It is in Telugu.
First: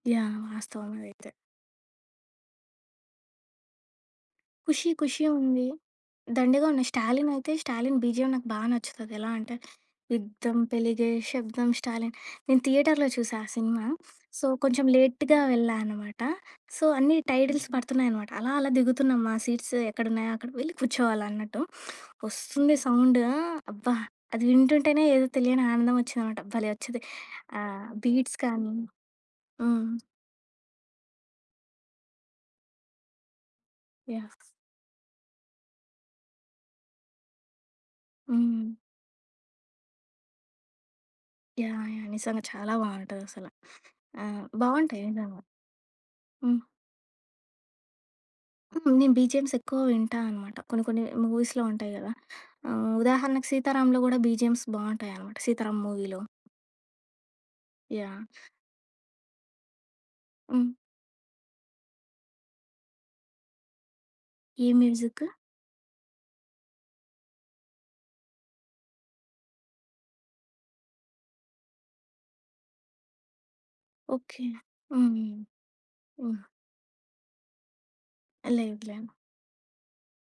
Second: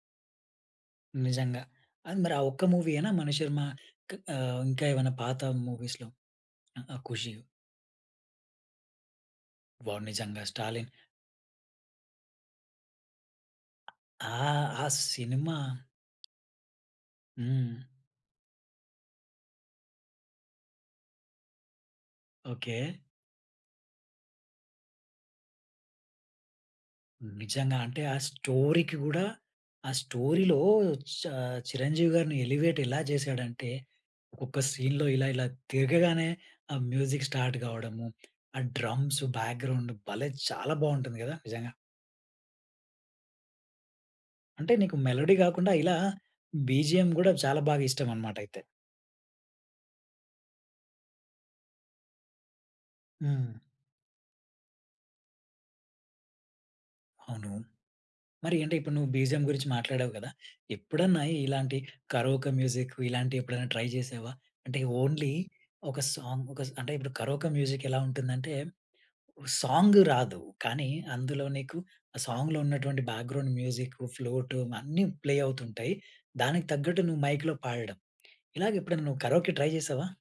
యాహ్! వాస్తవమదైతే. నిజంగా. అది మరి ఆ ఒక్క మూవీయేనా మణిశర్మ క్ ఆహ్, ఇంకా 'ఖుషీ ఏమైనా ఖుషీ' పాత ఉంది. మూవీస్‌లో. దండిగా ఉన్నాయి ఆహ్, 'స్టాలిన్' 'ఖుషి'. అయితే 'స్టాలిన్' బిజిఎమ్ నాకు బా నచ్చుతది. ఎలా అంటే, వావ్! నిజంగా యుద్ధం 'స్టాలిన్'. పెలిగే శబ్దం స్టాలిన్ నేను థియేటర్‌లో చూసా ఆ సినిమా. ఆ! సో, కొంచెం ఆ లేట్‌గా సినిమా వెళ్ళా అన్నమాట. సో, అన్నీ టైటిల్స్ హ్మ్. పడుతున్నాయన్నమాట, అలా, అలా దిగుతున్నాం. మా సీట్స్ ఎక్కడున్నాయో అక్కడికి వెళ్లి కూర్చోవాలన్నట్టు. వస్తుంది ఓకే. సౌండు అబ్బా! అది వింటుంటేనే ఏదో తెలియని ఆనందమచ్చిందన్నమాట. భలే వచ్చిద్ది. నిజంగా ఆహ్, అంటే, ఆ బీట్స్ కానీ స్టోరీకి గూడా హ్మ్. ఆ స్టోరీలో ఆహ్, చ చిరంజీవి గారిని ఎలివేట్ ఎలా చేసాడంటే, యాహ్! ఒక సీన్‌లో ఇలా, ఇలా తిరగగానే ఆ మ్యూజిక్ స్టార్ట్ గావడము, ఆ హ్మ్. డ్రమ్స్ బ్యాక్‌గ్రౌండ్ భలే చాలా బాగుంటుంది గదా! నిజంగా! యాహ్! యాహ్! నిజంగా చాలా బావుంటదసల. ఆ! అంటే నీకు బావుంటాయి మెలోడీ నిజంగా. గాకుండా, ఇలా హ్మ్. బిజిఎమ్ గూడా చాలా బాగా ఇష్టమన్నమాటైతే? హ్మ్. నేను బిజిఎమ్స్ ఎక్కువ వింటా అన్నమాట. కొన్ని, కొన్ని మూవీస్‌లో ఉంటాయి గదా! ఆహ్, ఉదాహరణకు హ్మ్. 'సీతారాంలో' కూడా బిజిఎమ్స్ బావుంటాయన్నమాట, 'సీతారాం' మూవీలో. అవును. యాహ్! మరి అంటే, ఇప్పుడు నువ్వు బిజిఎమ్ గురించి మాట్లాడావు గదా! హ్మ్. ఎప్పుడన్నా ఇలాంటి కరోకా మ్యూజిక్ ఇలాంటివి ఎప్పుడైనా ట్రై జేశావా? ఏ అంటే మ్యూజిక్? ఓన్లీ ఒక సాంగ్ ఒక స్ అంటే ఇప్పుడు కరోకా మ్యూజిక్ ఎలా ఉంటుందంటే, సాంగ్ రాదు. కానీ, అందులో నీకు ఆ సాంగ్‌లో ఉన్నటువంటి బ్యాక్‌గ్రౌండ్ మ్యూజిక్, ఓకే. ఫ్లూట్ అన్నీ హ్మ్. ప్లే అవుతుంటాయి. హ్మ్. దానికి తగ్గట్టు నువ్వు మైక్‌లో పాడడం, ఇలాగ లేదులే. ఎప్పుడన్నా నువ్వు కరోకే ట్రై జేశావా?